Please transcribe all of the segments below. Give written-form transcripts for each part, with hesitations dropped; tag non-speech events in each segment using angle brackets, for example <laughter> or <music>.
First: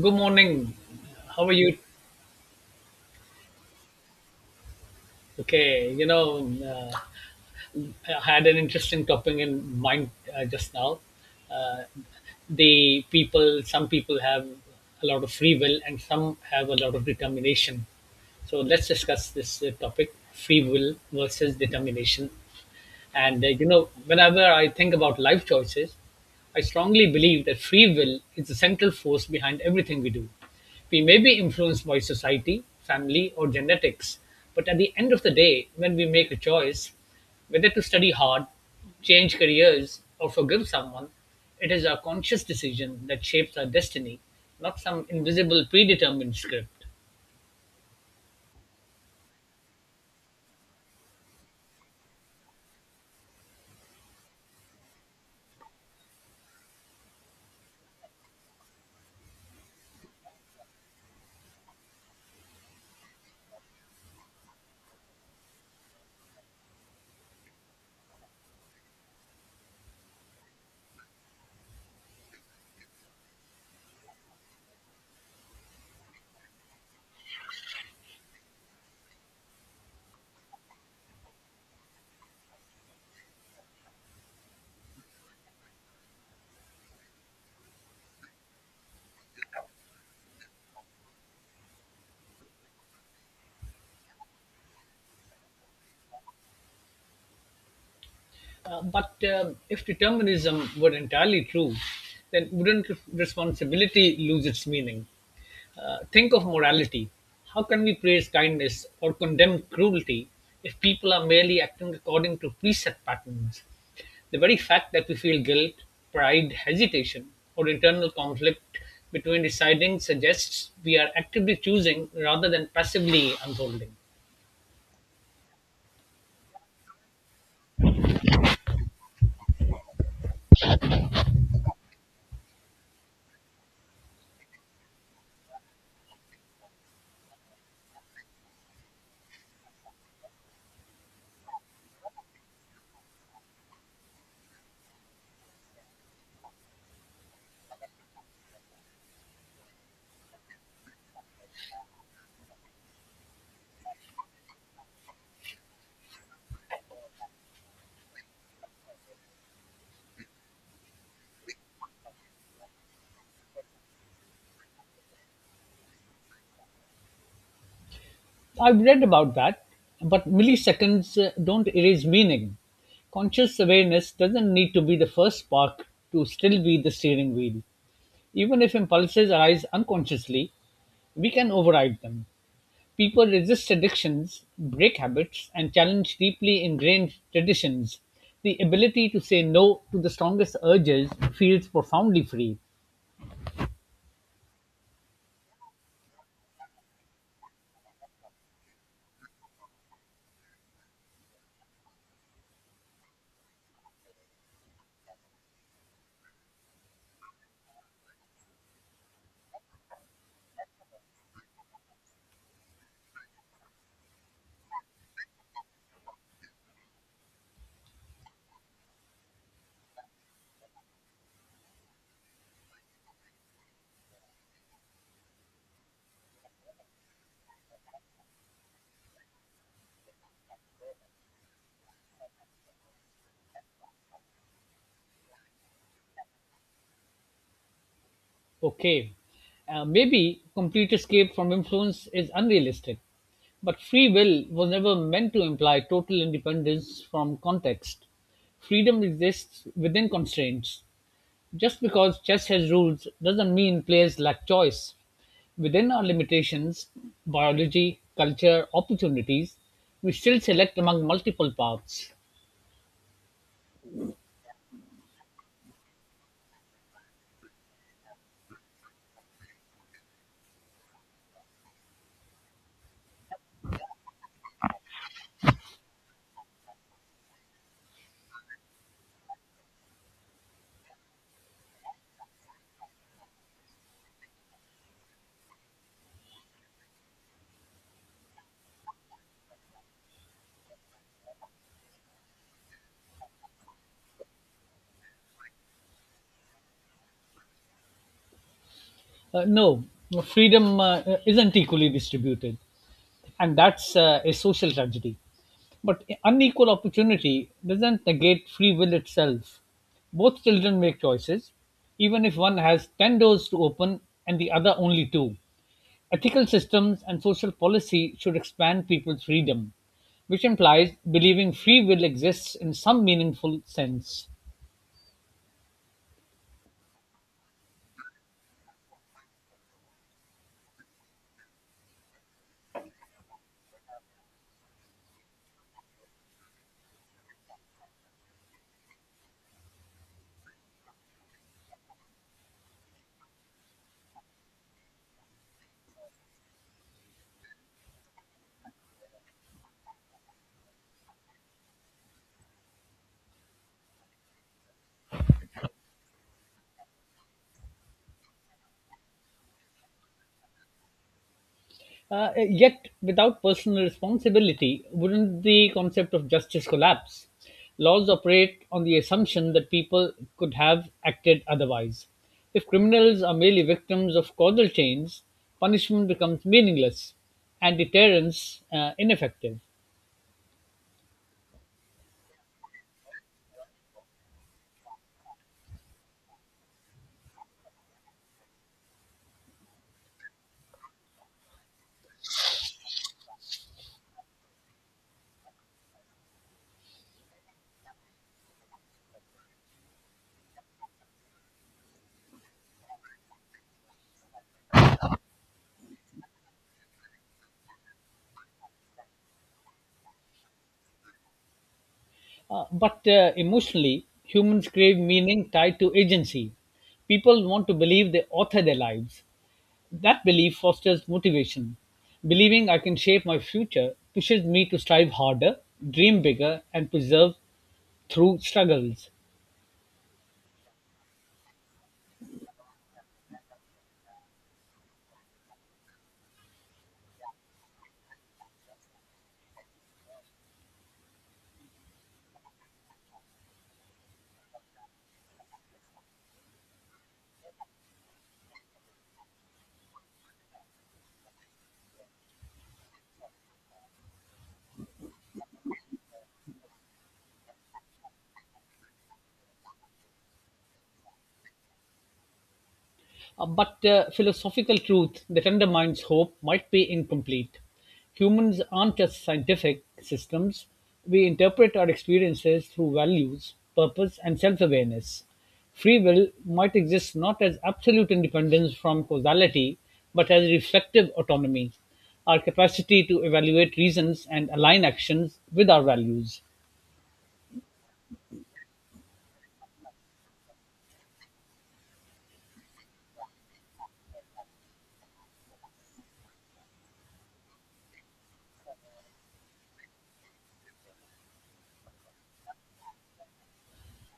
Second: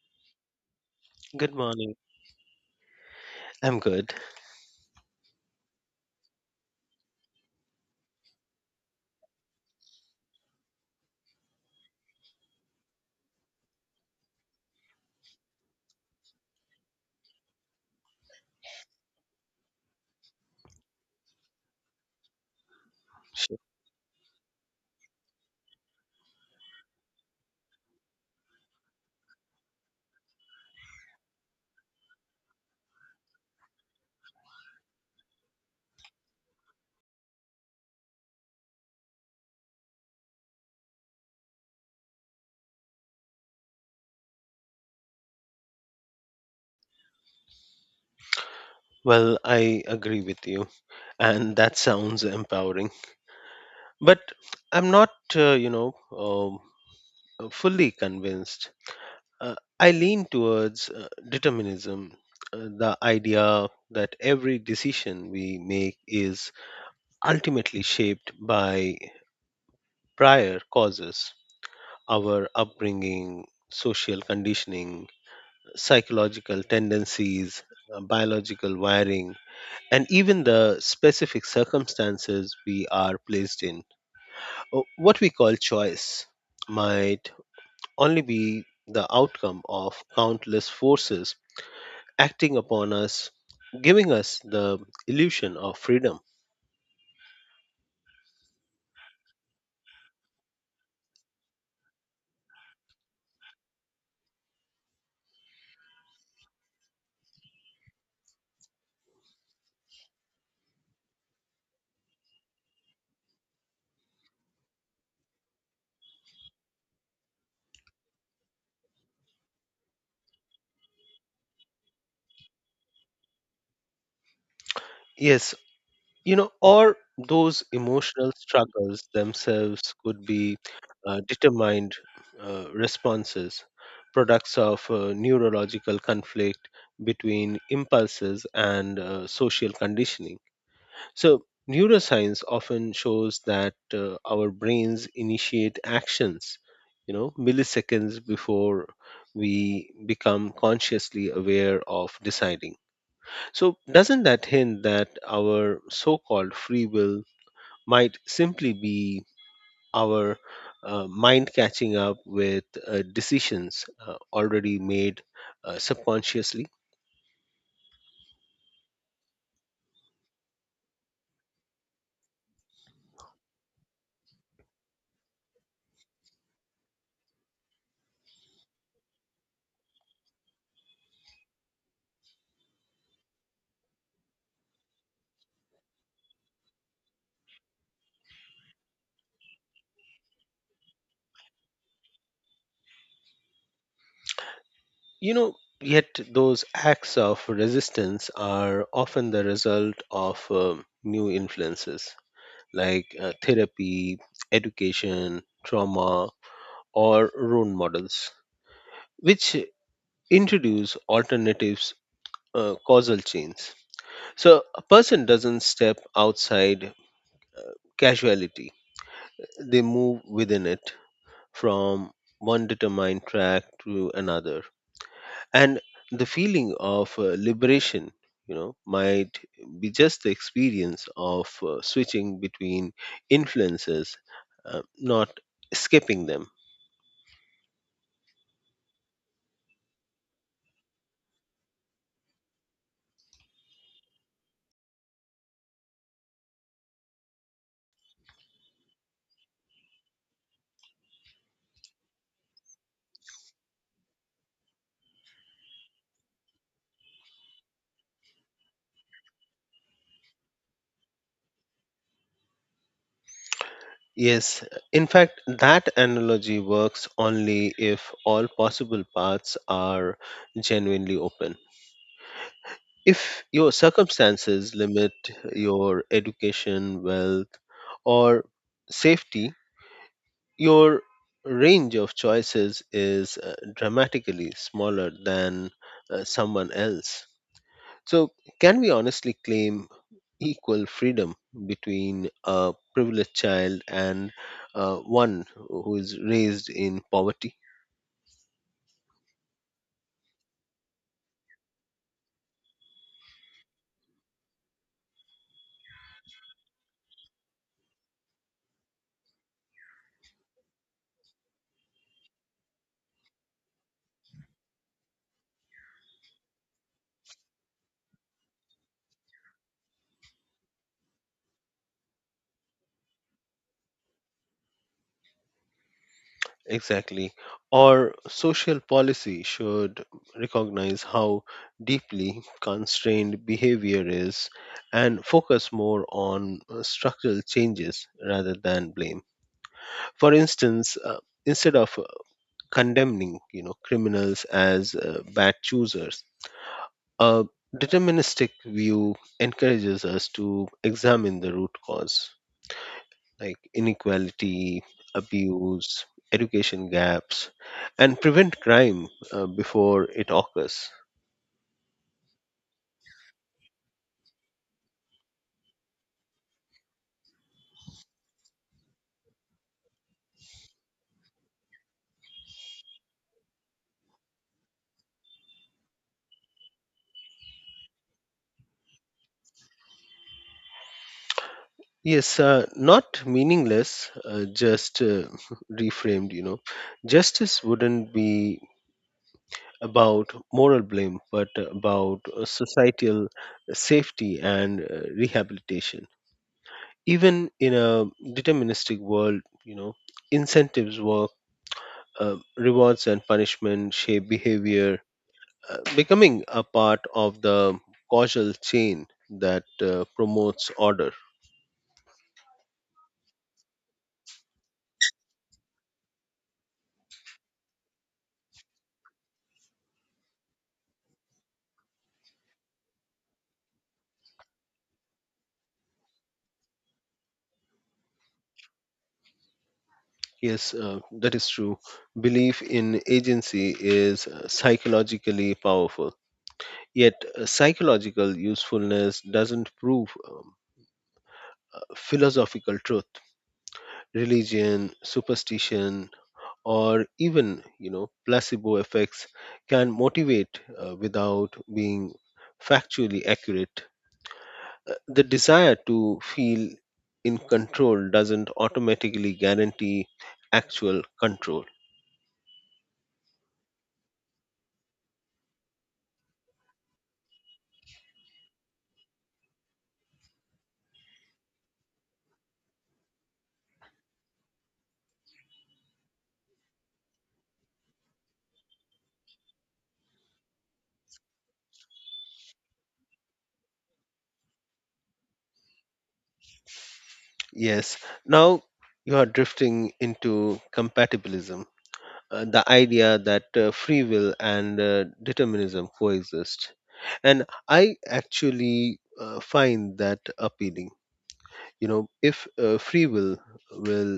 Good morning. How are Good you? morning. I'm good. Okay, you know, uh, I had an interesting topic in mind just now. Uh, the people, some people have a lot of free will and some have a lot of determination. So let's discuss this topic free will versus determination. And Sure. you know, whenever I think about life choices, I strongly believe that free will is the central force behind everything we do. We may be influenced by society, family, or genetics, but at the end of the day, when we make a choice, whether to study hard, change careers, or forgive someone, it is our conscious decision that shapes our destiny, not some invisible predetermined script. Well, I agree with you, and that sounds empowering. But I'm not, um, fully convinced. I lean towards determinism, the idea that every decision we make is ultimately shaped by prior causes, our upbringing, social conditioning, psychological tendencies, biological wiring and even the specific circumstances we are placed in. Uh, What we call choice might only be the outcome of countless forces acting upon us, giving us the illusion of freedom. But if determinism were entirely true, then wouldn't responsibility lose its meaning? Think of morality. How can we praise kindness or condemn cruelty if people are merely acting according to preset patterns? The very fact that we feel guilt, pride, hesitation, or internal conflict between deciding suggests we are actively choosing rather than passively unfolding. Yes, you know, or those emotional struggles themselves could be determined responses, products of neurological conflict between impulses and social conditioning. So, neuroscience often shows that our brains initiate actions, you know, milliseconds before we become consciously aware of deciding. So, doesn't that hint that our so called free will might simply be our mind catching up with decisions already made subconsciously? I've read about that, but milliseconds don't erase meaning. Conscious awareness doesn't need to be the first spark to still be the steering wheel. Even if impulses arise unconsciously, we can override them. People resist addictions, break habits, and challenge deeply ingrained traditions. The ability to say no to the strongest urges feels profoundly free. You know, yet those acts of resistance are often the result of new influences like therapy, education, trauma, or role models, which introduce alternatives, causal chains. So a person doesn't step outside uh, casuality, they move within it from one determined track to another. And the feeling of liberation you know might be just the experience of switching between influences, not skipping them. Okay, maybe complete escape from influence is unrealistic, but free will was never meant to imply total independence from context. Freedom exists within constraints. Just because chess has rules doesn't mean players lack choice. Within our limitations, biology, culture, opportunities, we still select among multiple paths. Yes, in fact that analogy works only if all possible paths are genuinely open. If your circumstances limit your education, wealth, or safety, your range of choices is dramatically smaller than someone else. So, can we honestly claim equal freedom between a privileged child and one who is raised in poverty? No, freedom isn't equally distributed, and that's a social tragedy. But unequal opportunity doesn't negate free will itself. Both children make choices, even if one has 10 doors to open and the other only two. Ethical systems and social policy should expand people's freedom, which implies believing free will exists in some meaningful sense. Exactly. Or social policy should recognize how deeply constrained behavior is and focus more on structural changes rather than blame. For instance, instead of condemning you know criminals as bad choosers, a deterministic view encourages us to examine the root cause, like inequality, abuse, education gaps, and prevent crime before it occurs. Yet, without personal responsibility, wouldn't the concept of justice collapse? Laws operate on the assumption that people could have acted otherwise. If criminals are merely victims of causal chains, punishment becomes meaningless and deterrence ineffective. Yes, not meaningless, just <laughs> reframed, you know. Justice wouldn't be about moral blame, but about societal safety and rehabilitation. Even in a deterministic world, you know, incentives work, rewards and punishment shape behavior, becoming a part of the causal chain that promotes order. But emotionally, humans crave meaning tied to agency. People want to believe they author their lives. That belief fosters motivation. Believing I can shape my future pushes me to strive harder, dream bigger, and persevere through struggles. Yes, that is true. Belief in agency is psychologically powerful, yet psychological usefulness doesn't prove philosophical truth, religion, superstition, or even you know placebo effects can motivate without being factually accurate. The desire to feel in control doesn't automatically guarantee actual control. But philosophical truth that undermines hope might be incomplete. Humans aren't just scientific systems, we interpret our experiences through values, purpose, and self awareness. Free will might exist not as absolute independence from causality, but as reflective autonomy, our capacity to evaluate reasons and align actions with our values. Yes, now you are drifting into compatibilism, the idea that free will and determinism coexist, and I actually find that appealing. You know, if free will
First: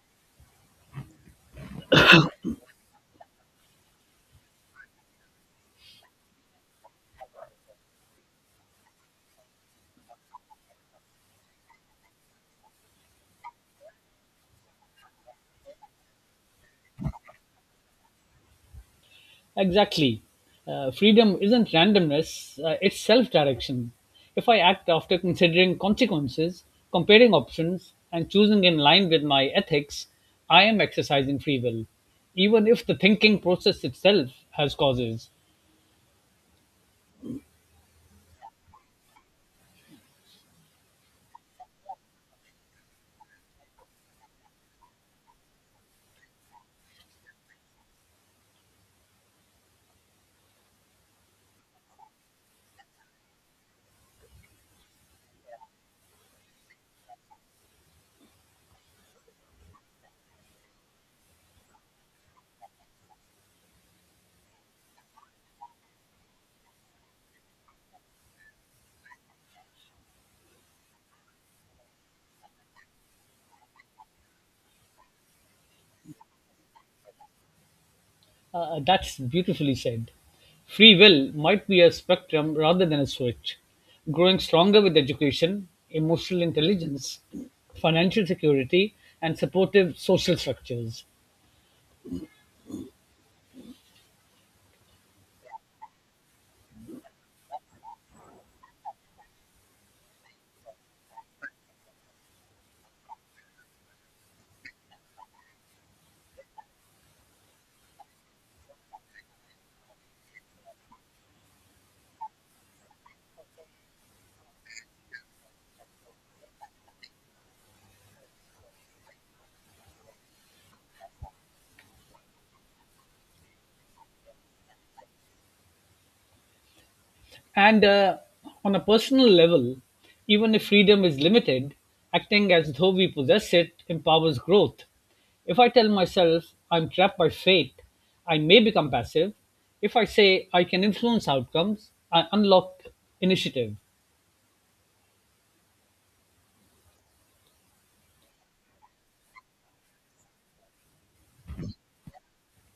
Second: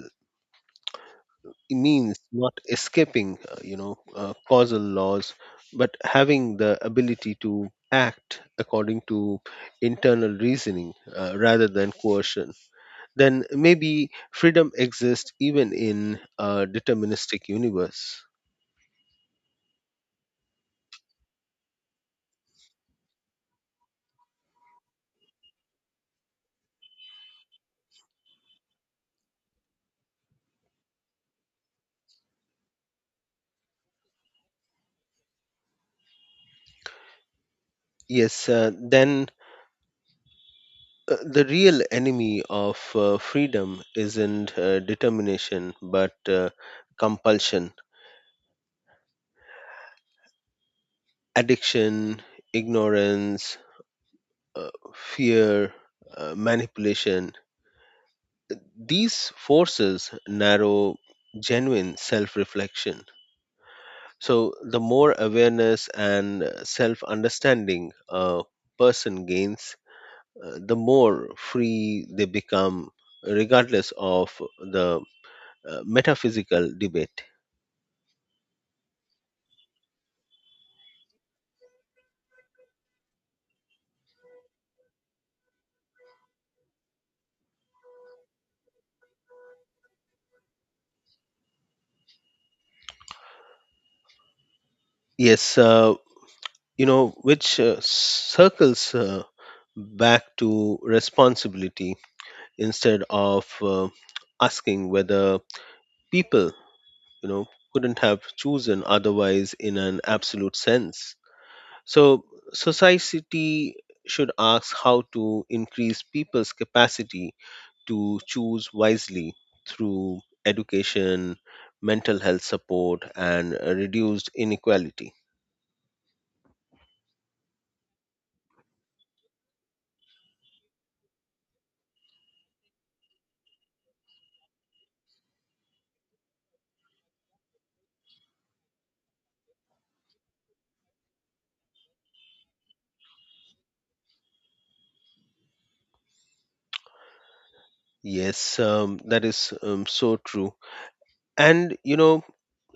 it means not escaping causal laws, but having the ability to act according to internal reasoning rather than coercion, then maybe freedom exists even in a deterministic universe. Exactly. Freedom isn't randomness, it's self direction. If I act after considering consequences, comparing options, and choosing in line with my ethics, I am exercising free will, even if the thinking process itself has causes. yes uh, then the real enemy of freedom isn't determination but compulsion, addiction, ignorance, uh, fear, manipulation. These forces narrow genuine self reflection. So the more awareness and self understanding a person gains, the more free they become, regardless of the metaphysical debate. That's beautifully said. Free will might be a spectrum rather than a switch, growing stronger with education, emotional intelligence, financial security, and supportive social structures. Yes, you know, which circles back to responsibility, instead of asking whether people, you know, couldn't have chosen otherwise in an absolute sense. So, society should ask how to increase people's capacity to choose wisely through education, mental health support, and reduced inequality. And on a personal level, even if freedom is limited, acting as though we possess it empowers growth. If I tell myself I'm trapped by fate, I may become passive. If I say I can influence outcomes, I unlock initiative. Yes, that is so true. And, you know,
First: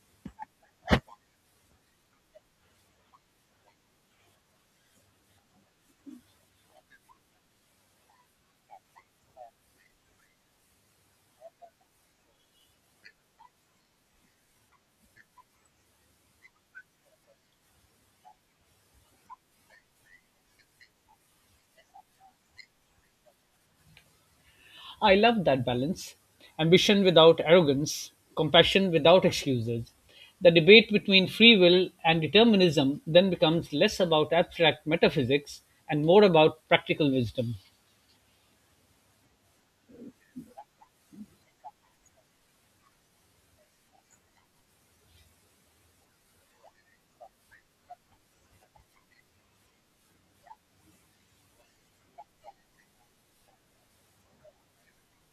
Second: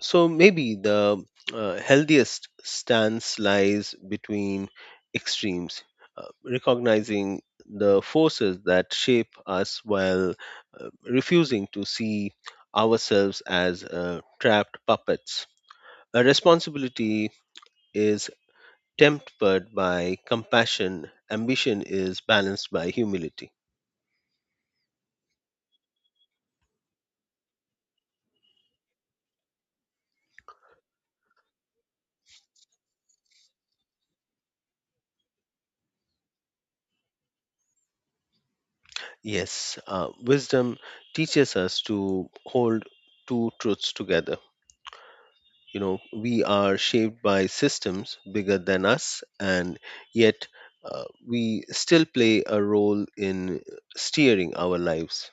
so maybe the healthiest stance lies between extremes, recognizing the forces that shape us while refusing to see ourselves as trapped puppets. A responsibility is tempered by compassion, ambition is balanced by humility. I love that balance ambition without arrogance, compassion without excuses. The debate between free will and determinism then becomes less about abstract metaphysics and more about practical wisdom. Yes, wisdom teaches us to hold two truths together. You know, we are shaped by systems bigger than us, and yet we still play a role in steering our lives.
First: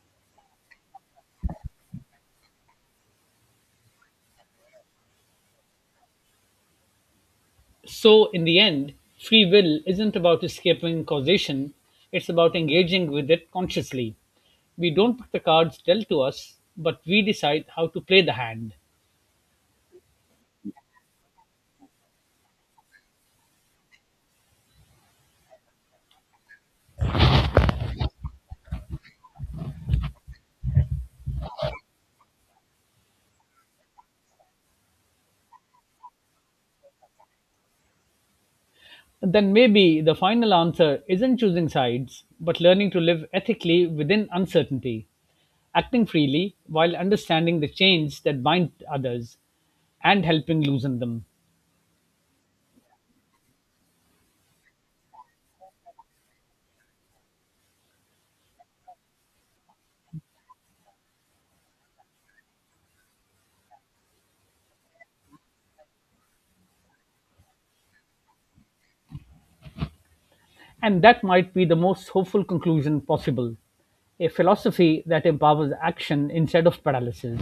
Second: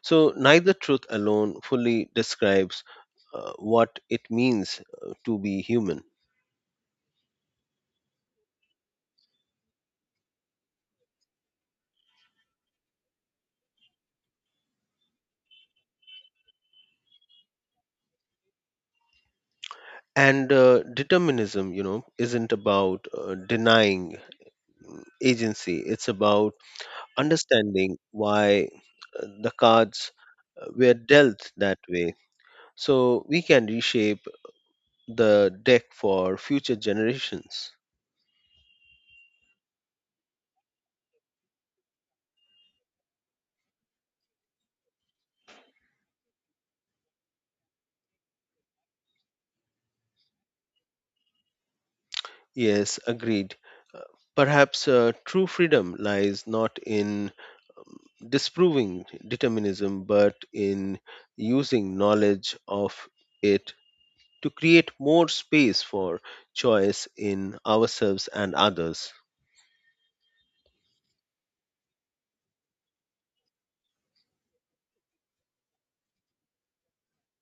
So, neither truth alone fully describes what it means to be human. So, in the end, free will isn't about escaping causation, it's about engaging with it consciously. We don't put the cards dealt to us, but we decide how to play the hand. And determinism, you know, isn't about denying agency, it's about understanding why the cards were dealt that way so we can reshape the deck for future generations. Then maybe the final answer isn't choosing sides, but learning to live ethically within uncertainty, acting freely while understanding the chains that bind others and helping loosen them. Yes, agreed. Uh, Perhaps true freedom lies not in disproving determinism, but in using knowledge of it to create more space for choice in ourselves and others. And that might be the most hopeful conclusion possible a philosophy that empowers action instead of paralysis.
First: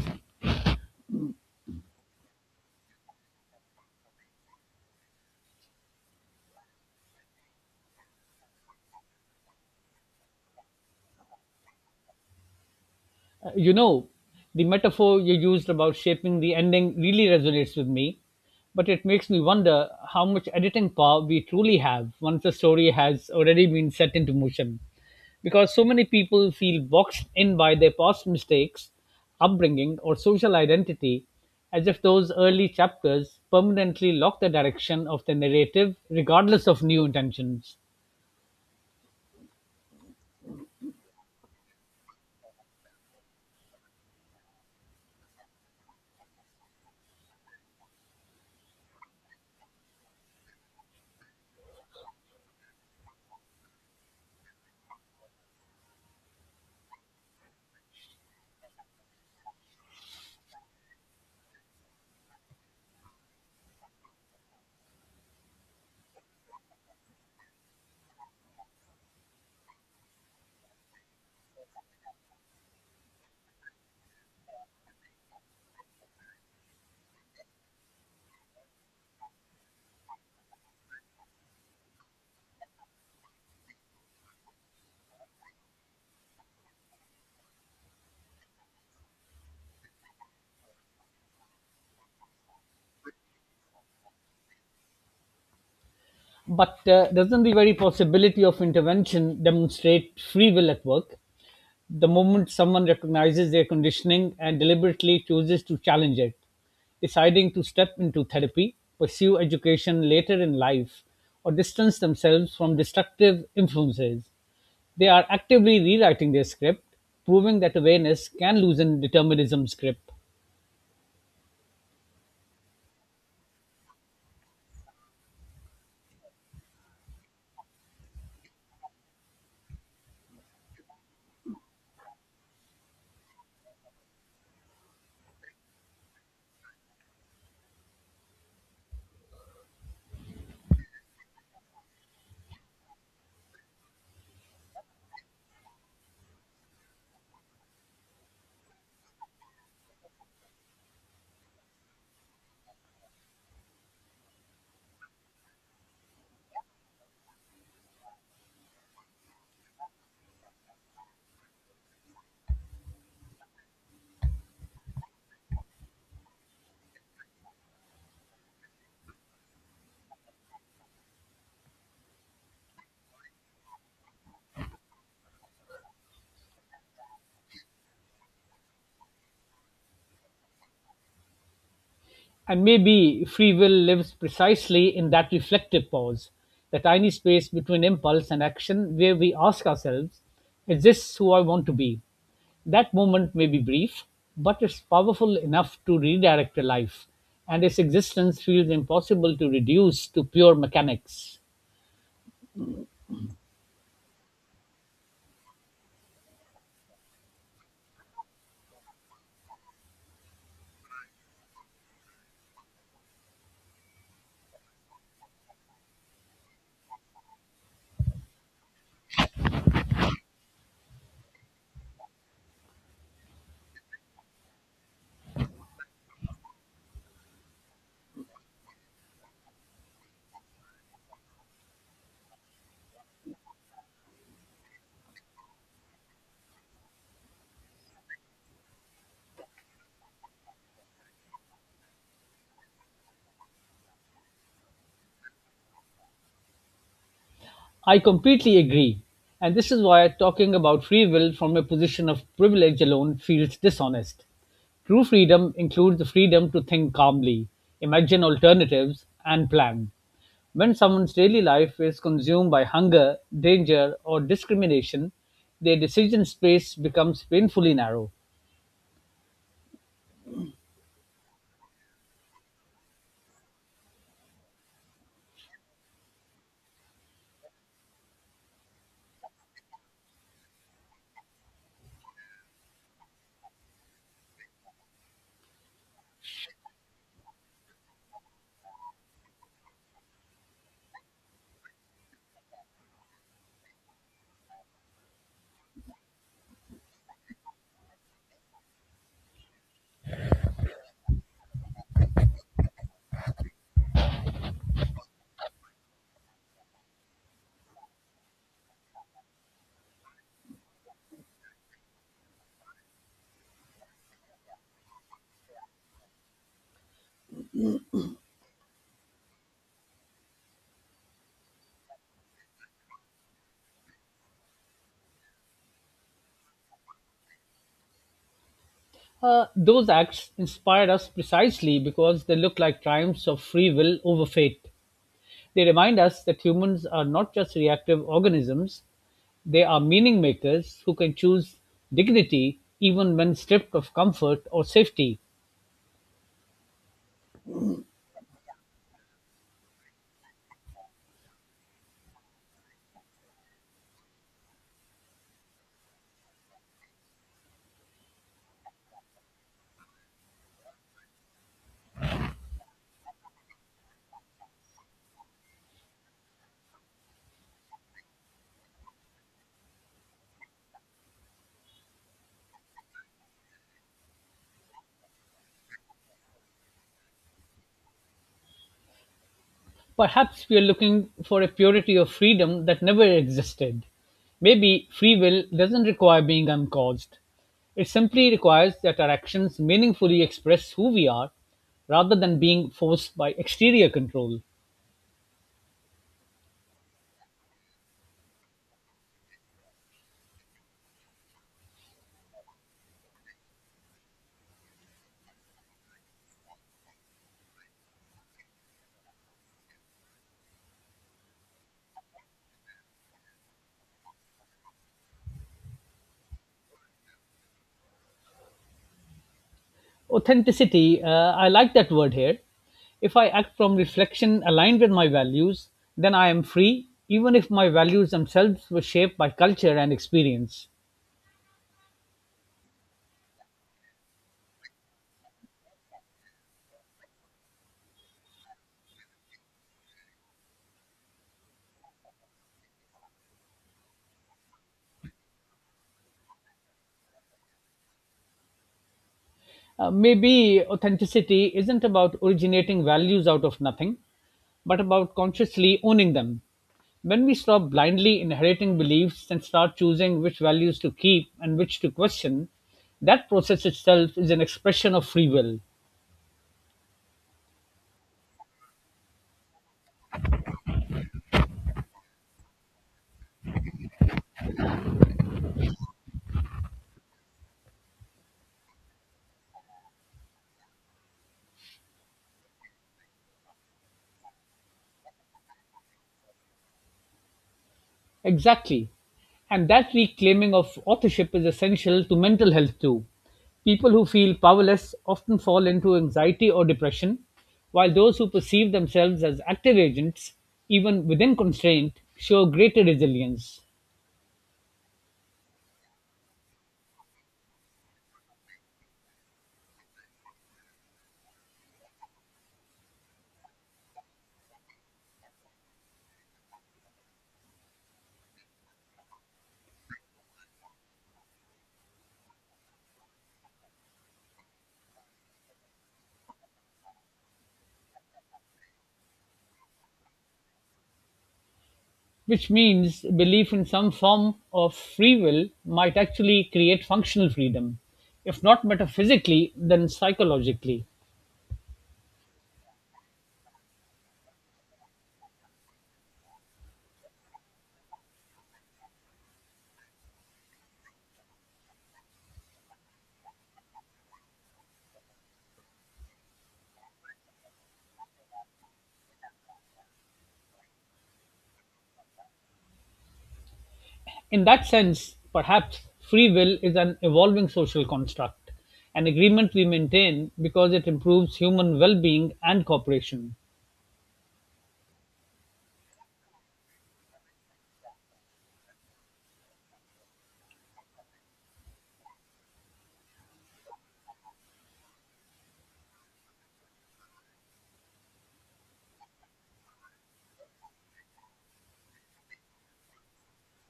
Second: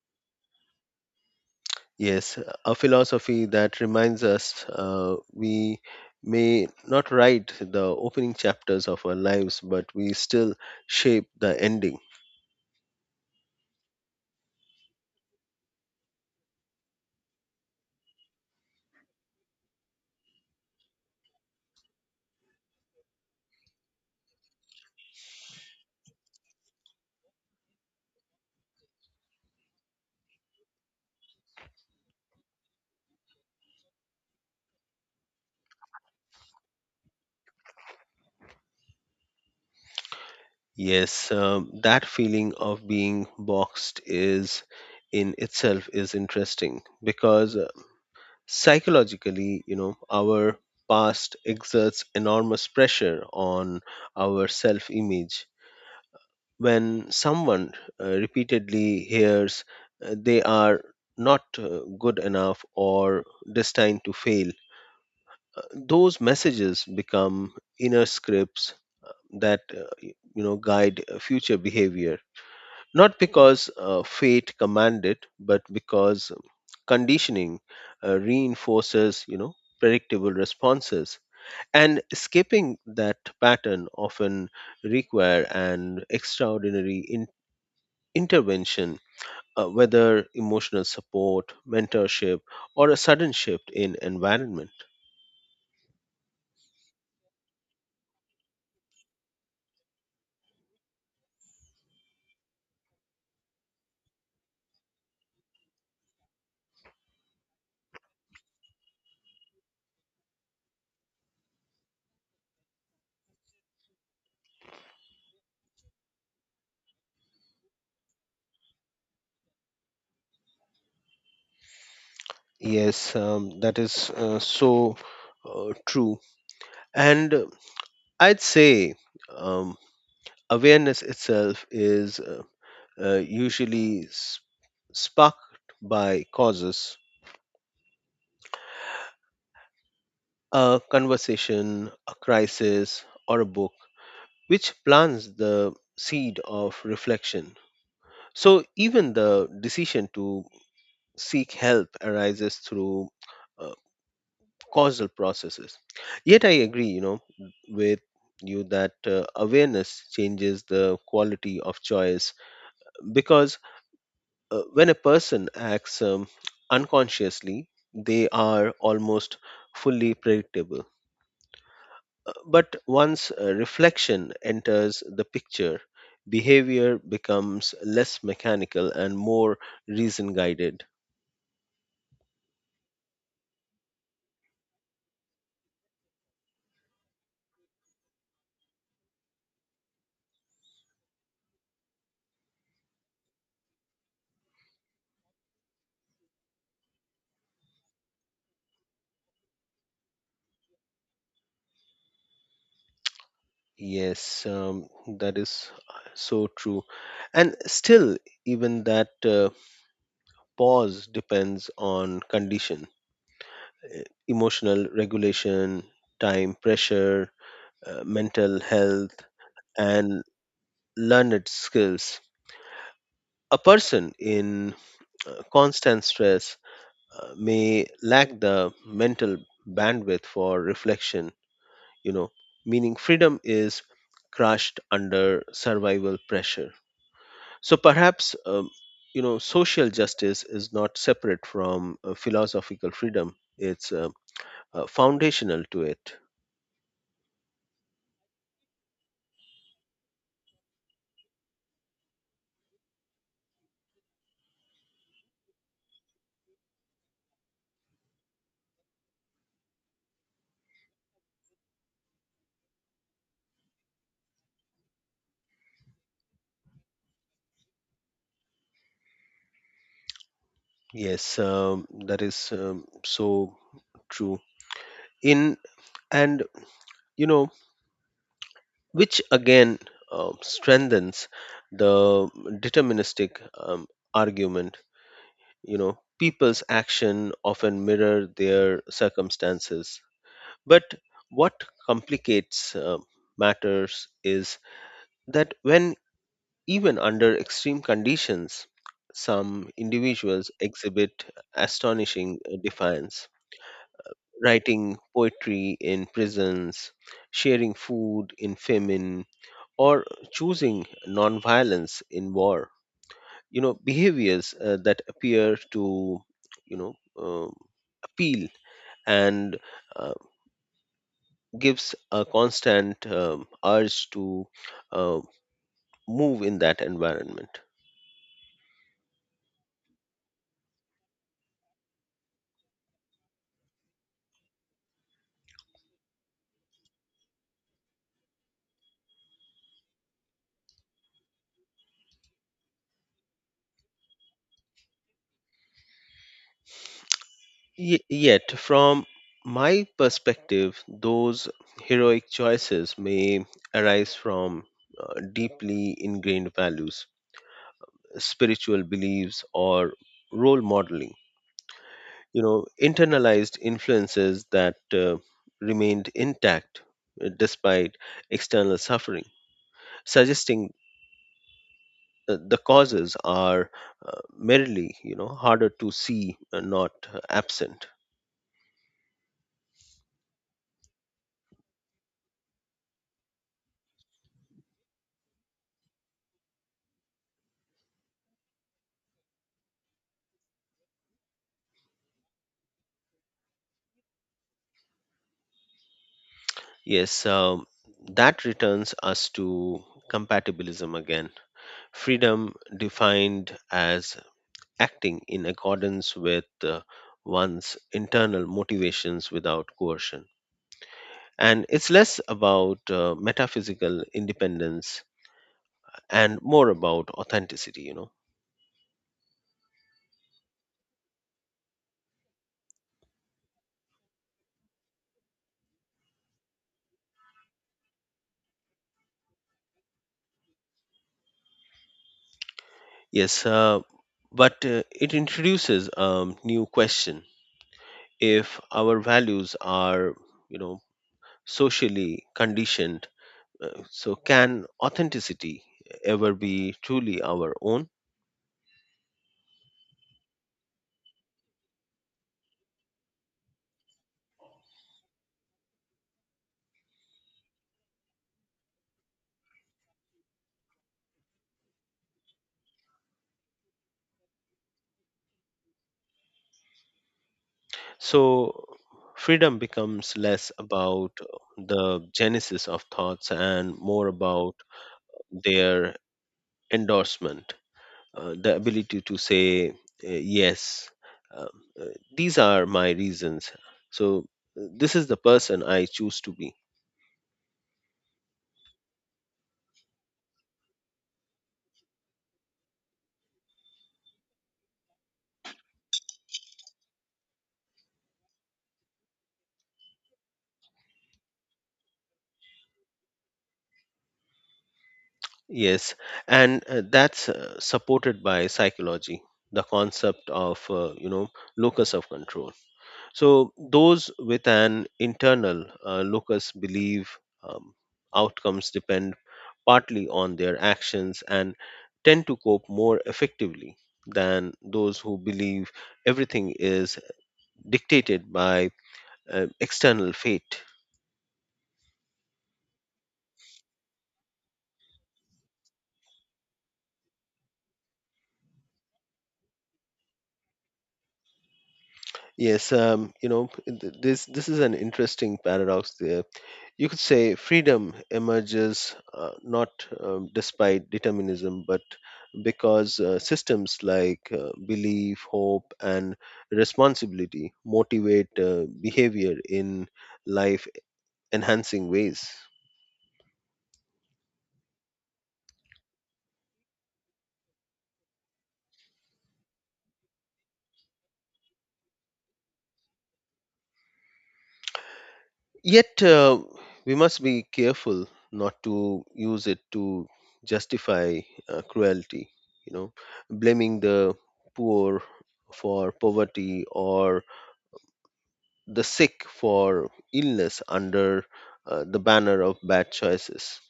Yes, a philosophy that reminds us we may not write the opening chapters of our lives, but we still shape the ending. You know, the metaphor you used about shaping the ending really resonates with me, but it makes me wonder how much editing power we truly have once the story has already been set into motion. Because so many people feel boxed in by their past mistakes, upbringing, or social identity, as if those early chapters permanently lock the direction of the narrative, regardless of new intentions. Yes, that feeling of being boxed is in itself is interesting because psychologically, you know, our past exerts enormous pressure on our self image. When someone repeatedly hears they are not good enough or destined to fail, those messages become inner scripts that you know guide future behavior, not because fate commanded but because conditioning reinforces you know predictable responses, and escaping that pattern often require an extraordinary intervention, whether emotional support, mentorship, or a sudden shift in environment. But doesn't the very possibility of intervention demonstrate free will at work? The moment someone recognizes their conditioning and deliberately chooses to challenge it, deciding to step into therapy, pursue education later in life, or distance themselves from destructive influences, they are actively rewriting their script, proving that awareness can loosen determinism's grip. Yes, that is so true. And I'd say um, awareness itself is usually sparked by causes, a conversation, a crisis, or a book, which plants the seed of reflection. So even the decision to seek help arises through uh, causal processes. Yet, I agree, you know, with you that awareness changes the quality of choice because when a person acts unconsciously, they are almost fully predictable. But once reflection enters the picture, behavior becomes less mechanical and more reason guided. And maybe free will lives precisely in that reflective pause, the tiny space between impulse and action where we ask ourselves, is this who I want to be? That moment may be brief, but it's powerful enough to redirect a life, and its existence feels impossible to reduce to pure mechanics. Yes, that is so true. And still, even that pause depends on condition, emotional regulation, time pressure, mental health, and learned skills. A person in constant stress may lack the mental bandwidth for reflection, you know, meaning freedom is crushed under survival pressure. So perhaps you know social justice is not separate from philosophical freedom. It's foundational to it. I completely agree. And this is why talking about free will from a position of privilege alone feels dishonest. True freedom includes the freedom to think calmly, imagine alternatives, and plan. When someone's daily life is consumed by hunger, danger, or discrimination, their decision space becomes painfully narrow. Yes, that is so true. In and You know, which again strengthens the deterministic argument. You know people's action often mirror their circumstances, but what complicates matters is that when even under extreme conditions, some individuals exhibit astonishing defiance, writing poetry in prisons, sharing food in famine, or choosing nonviolence in war. You know, behaviors that appear to, you know, uh, appeal and uh, gives a constant urge to uh, move in that environment. Those acts inspired us precisely because they look like triumphs of free will over fate. They remind us that humans are not just reactive organisms, they are meaning makers who can choose dignity even when stripped of comfort or safety. Yet, from my perspective, those heroic choices may arise from deeply ingrained values, spiritual beliefs, or role modeling. You know, internalized influences that remained intact despite external suffering, suggesting the causes are merely, you know, harder to see, not absent. Perhaps we are looking for a purity of freedom that never existed. Maybe free will doesn't require being uncaused. It simply requires that our actions meaningfully express who we are rather than being forced by exterior control. Yes, that returns us to compatibilism again. Freedom defined as acting in accordance with one's internal motivations without coercion. And it's less about metaphysical independence and more about authenticity, you know. Authenticity, I like that word here. If I act from reflection aligned with my values, then I am free, even if my values themselves were shaped by culture and experience. Yes, but it introduces a new question. If our values are, you know, socially conditioned, so, can authenticity ever be truly our own? Maybe authenticity isn't about originating values out of nothing, but about consciously owning them. When we stop blindly inheriting beliefs and start choosing which values to keep and which to question, that process itself is an expression of free will. So, freedom becomes less about the genesis of thoughts and more about their endorsement, the ability to say, yes, um, uh, these are my reasons. So, this is the person I choose to be. Exactly. And that reclaiming of authorship is essential to mental health too. People who feel powerless often fall into anxiety or depression, while those who perceive themselves as active agents, even within constraint, show greater resilience. Yes, and that's supported by psychology, the concept of, you know, locus of control. So, those with an internal locus believe outcomes depend partly on their actions and tend to cope more effectively than those who believe everything is dictated by external fate. Which means belief in some form of free will might actually create functional freedom, if not metaphysically, then psychologically. Yes, you know this is an interesting paradox there. You could say freedom emerges not despite determinism, but because systems like belief, hope, and responsibility motivate behavior in life enhancing ways. In that sense, perhaps, free will is an evolving social construct, an agreement we maintain because it improves human well being and cooperation. Yet, we must be careful not to use it to justify cruelty, you know, blaming the poor for poverty or the sick for illness under the banner of bad choices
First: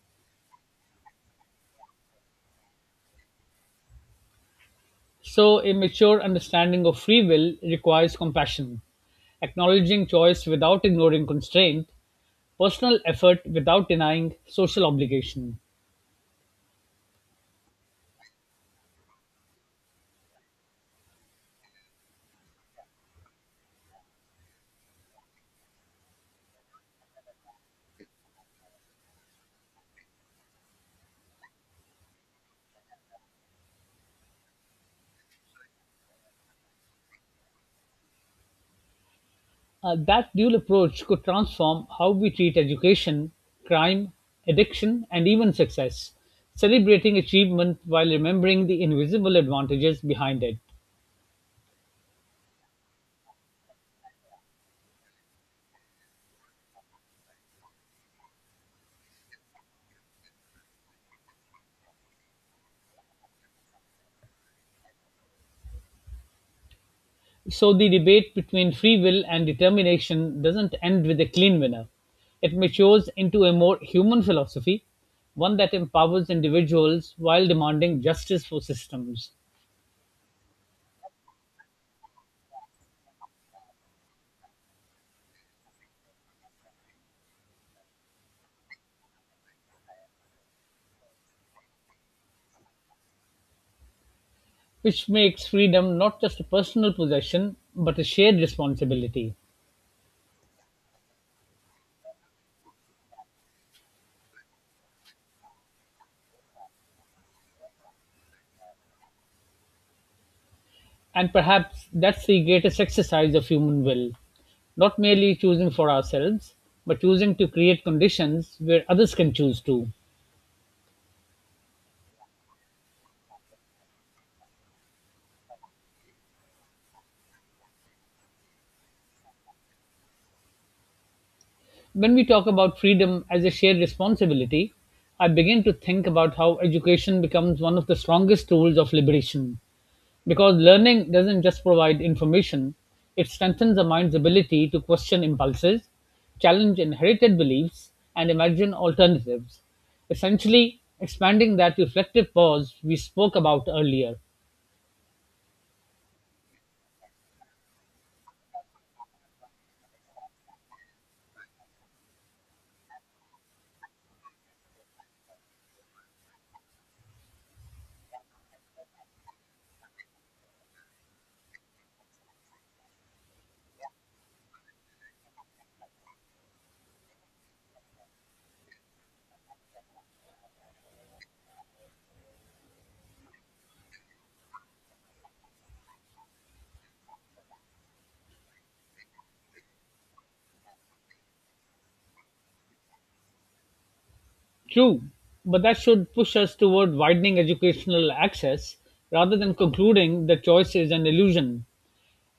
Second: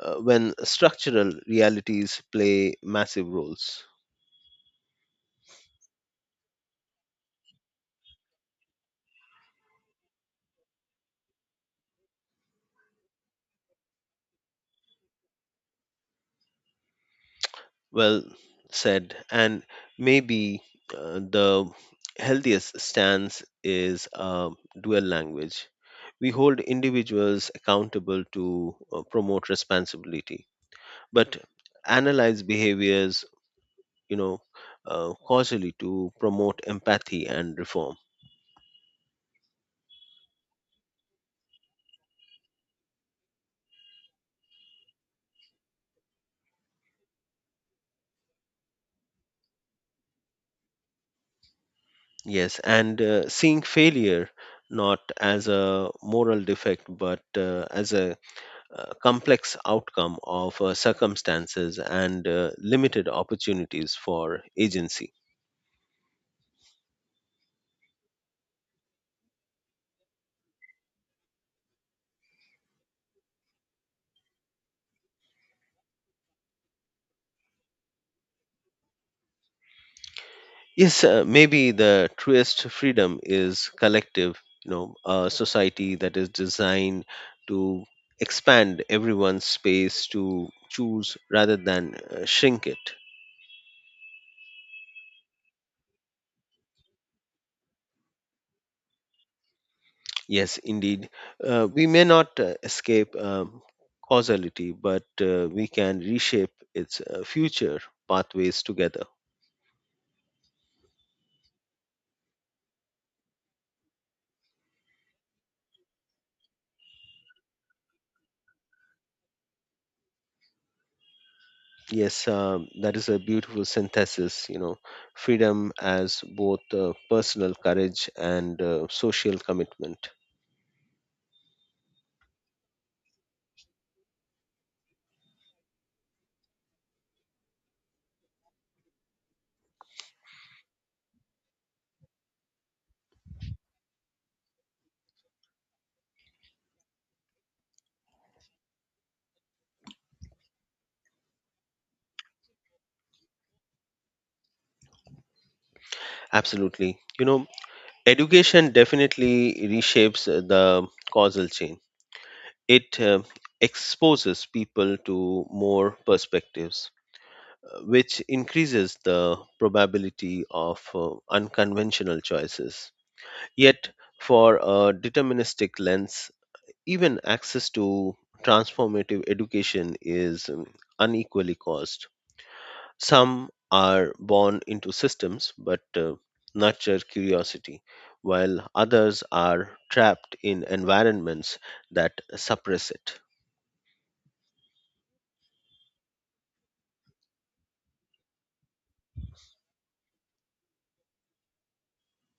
when structural realities play massive roles. So, a mature understanding of free will requires compassion, acknowledging choice without ignoring constraint, personal effort without denying social obligation. Well said. And maybe the healthiest stance is a dual language. We hold individuals accountable to promote responsibility, but analyze behaviors, you know, causally to promote empathy and reform. That dual approach could transform how we treat education, crime, addiction, and even success, celebrating achievement while remembering the invisible advantages behind it. Yes, and seeing failure not as a moral defect but as a complex outcome of circumstances and limited opportunities for agency. So the debate between free will and determination doesn't end with a clean winner. It matures into a more human philosophy, one that empowers individuals while demanding justice for systems, Yes, maybe the truest freedom is collective, you know, a society that is designed to expand everyone's space to choose rather than shrink it. which makes freedom not just a personal possession but a shared responsibility. Yes, indeed. We may not escape causality, but we can reshape its future pathways together. And perhaps that's the greatest exercise of human will not merely choosing for ourselves, but choosing to create conditions where others can choose too. Yes, that is a beautiful synthesis, you know, freedom as both personal courage and social commitment. When we talk about freedom as a shared responsibility, I begin to think about how education becomes one of the strongest tools of liberation. Because learning doesn't just provide information, it strengthens the mind's ability to question impulses, challenge inherited beliefs, and imagine alternatives, essentially expanding that reflective pause we spoke about earlier. Absolutely. You know, education definitely reshapes the causal chain, it exposes people to more perspectives which increases the probability of unconventional choices. Yet, for a deterministic lens, even access to transformative education is unequally caused. Some are born into systems but nurture curiosity, while others are trapped in environments that suppress it. True, but that should push us toward widening educational access rather than concluding that choice is an illusion.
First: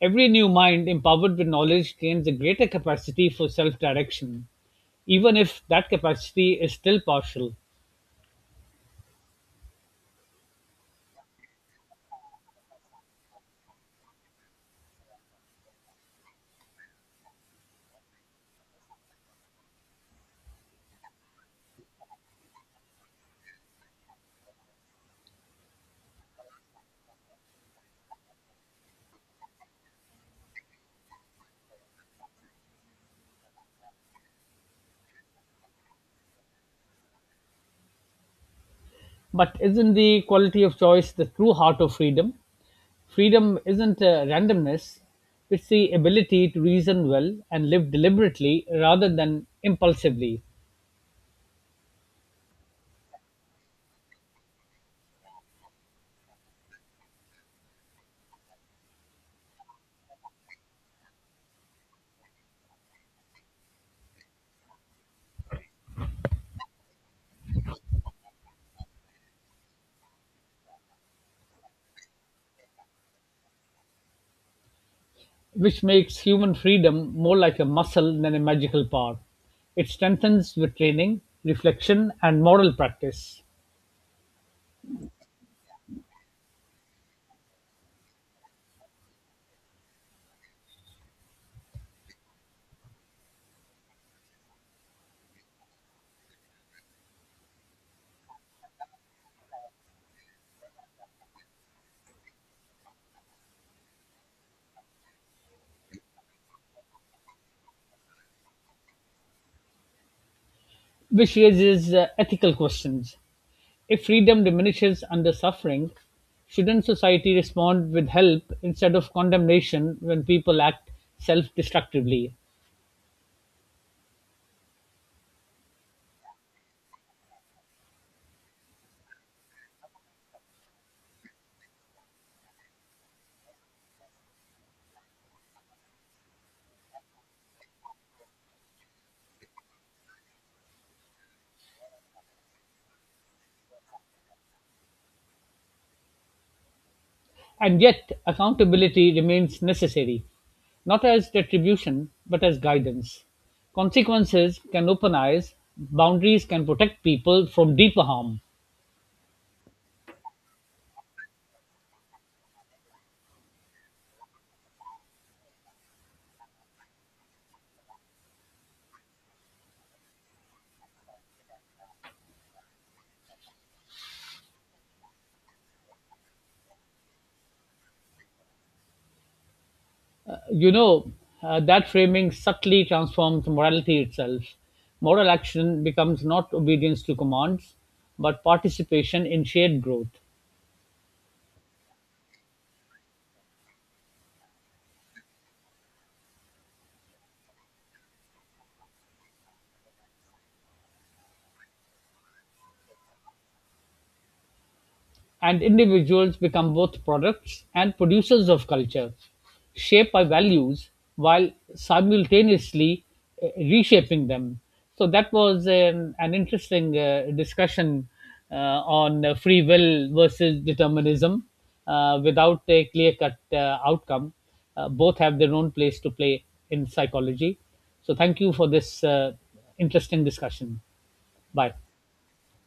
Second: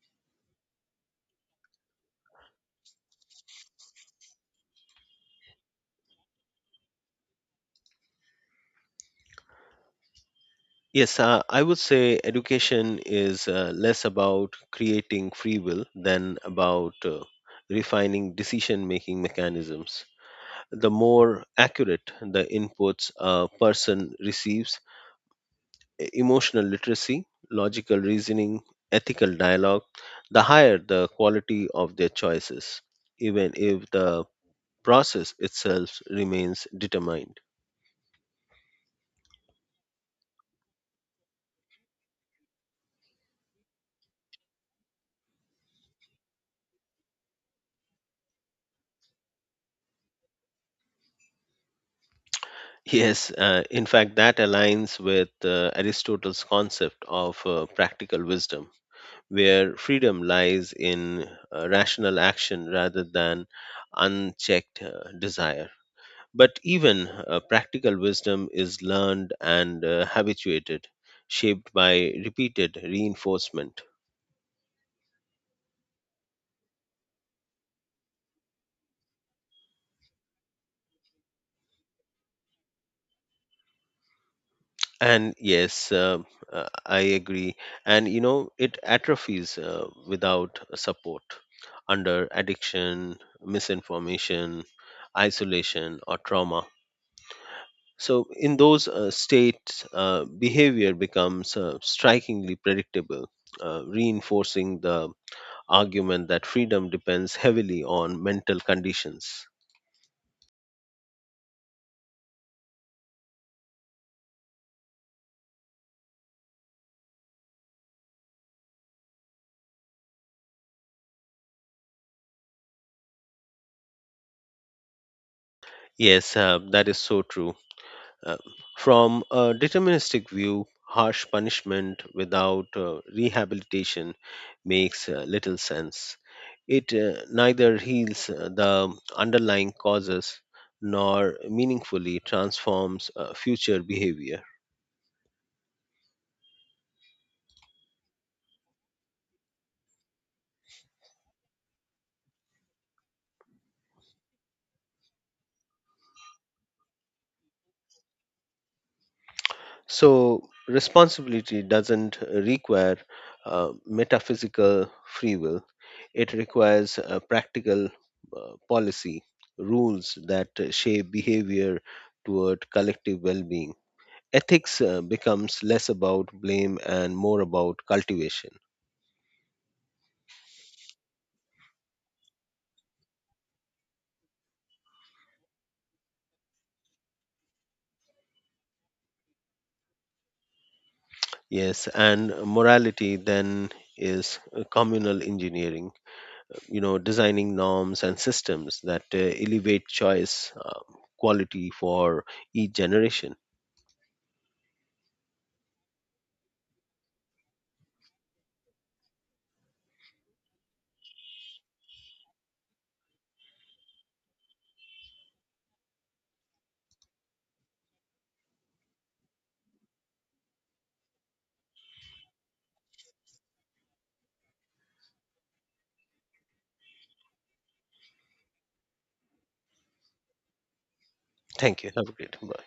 Every new mind empowered with knowledge gains a greater capacity for self direction, even if that capacity is still partial. Yes, I would say education is less about creating free will than about refining decision making mechanisms. The more accurate the inputs a person receives, emotional literacy, logical reasoning, ethical dialogue, the higher the quality of their choices, even if the process itself remains determined. But isn't the quality of choice the true heart of freedom? Freedom isn't randomness, it's the ability to reason well and live deliberately rather than impulsively, Yes, in fact, that aligns with Aristotle's concept of practical wisdom, where freedom lies in rational action rather than unchecked desire. But even practical wisdom is learned and habituated, shaped by repeated reinforcement. which makes human freedom more like a muscle than a magical power. It strengthens with training, reflection, and moral practice, And yes, I agree, and you know it atrophies without support under addiction, misinformation, isolation or trauma. So in those states behavior becomes strikingly predictable, reinforcing the argument that freedom depends heavily on mental conditions. which raises ethical questions If freedom diminishes under suffering, shouldn't society respond with help instead of condemnation when people act self destructively? Yes, that is so true. Uh, from a deterministic view, harsh punishment without rehabilitation makes little sense. It neither heals the underlying causes nor meaningfully transforms future behavior. And yet, accountability remains necessary, not as retribution, but as guidance. Consequences can open eyes, boundaries can protect people from deeper harm. So, responsibility doesn't require metaphysical free will, it requires practical policy, rules that shape behavior toward collective well being. Ethics becomes less about blame and more about cultivation. You know, that framing subtly transforms morality itself. Moral action becomes not obedience to commands, but participation in shared growth. Yes, and morality then is communal engineering, you know, designing norms and systems that elevate choice quality for each generation. And individuals become both products and producers of culture, shaped by values while simultaneously reshaping them. So that was an interesting discussion on free will versus determinism without a clear cut outcome. Both have their own place to play in psychology. So thank you for this interesting discussion. Bye. Thank you. Have a great day. Bye.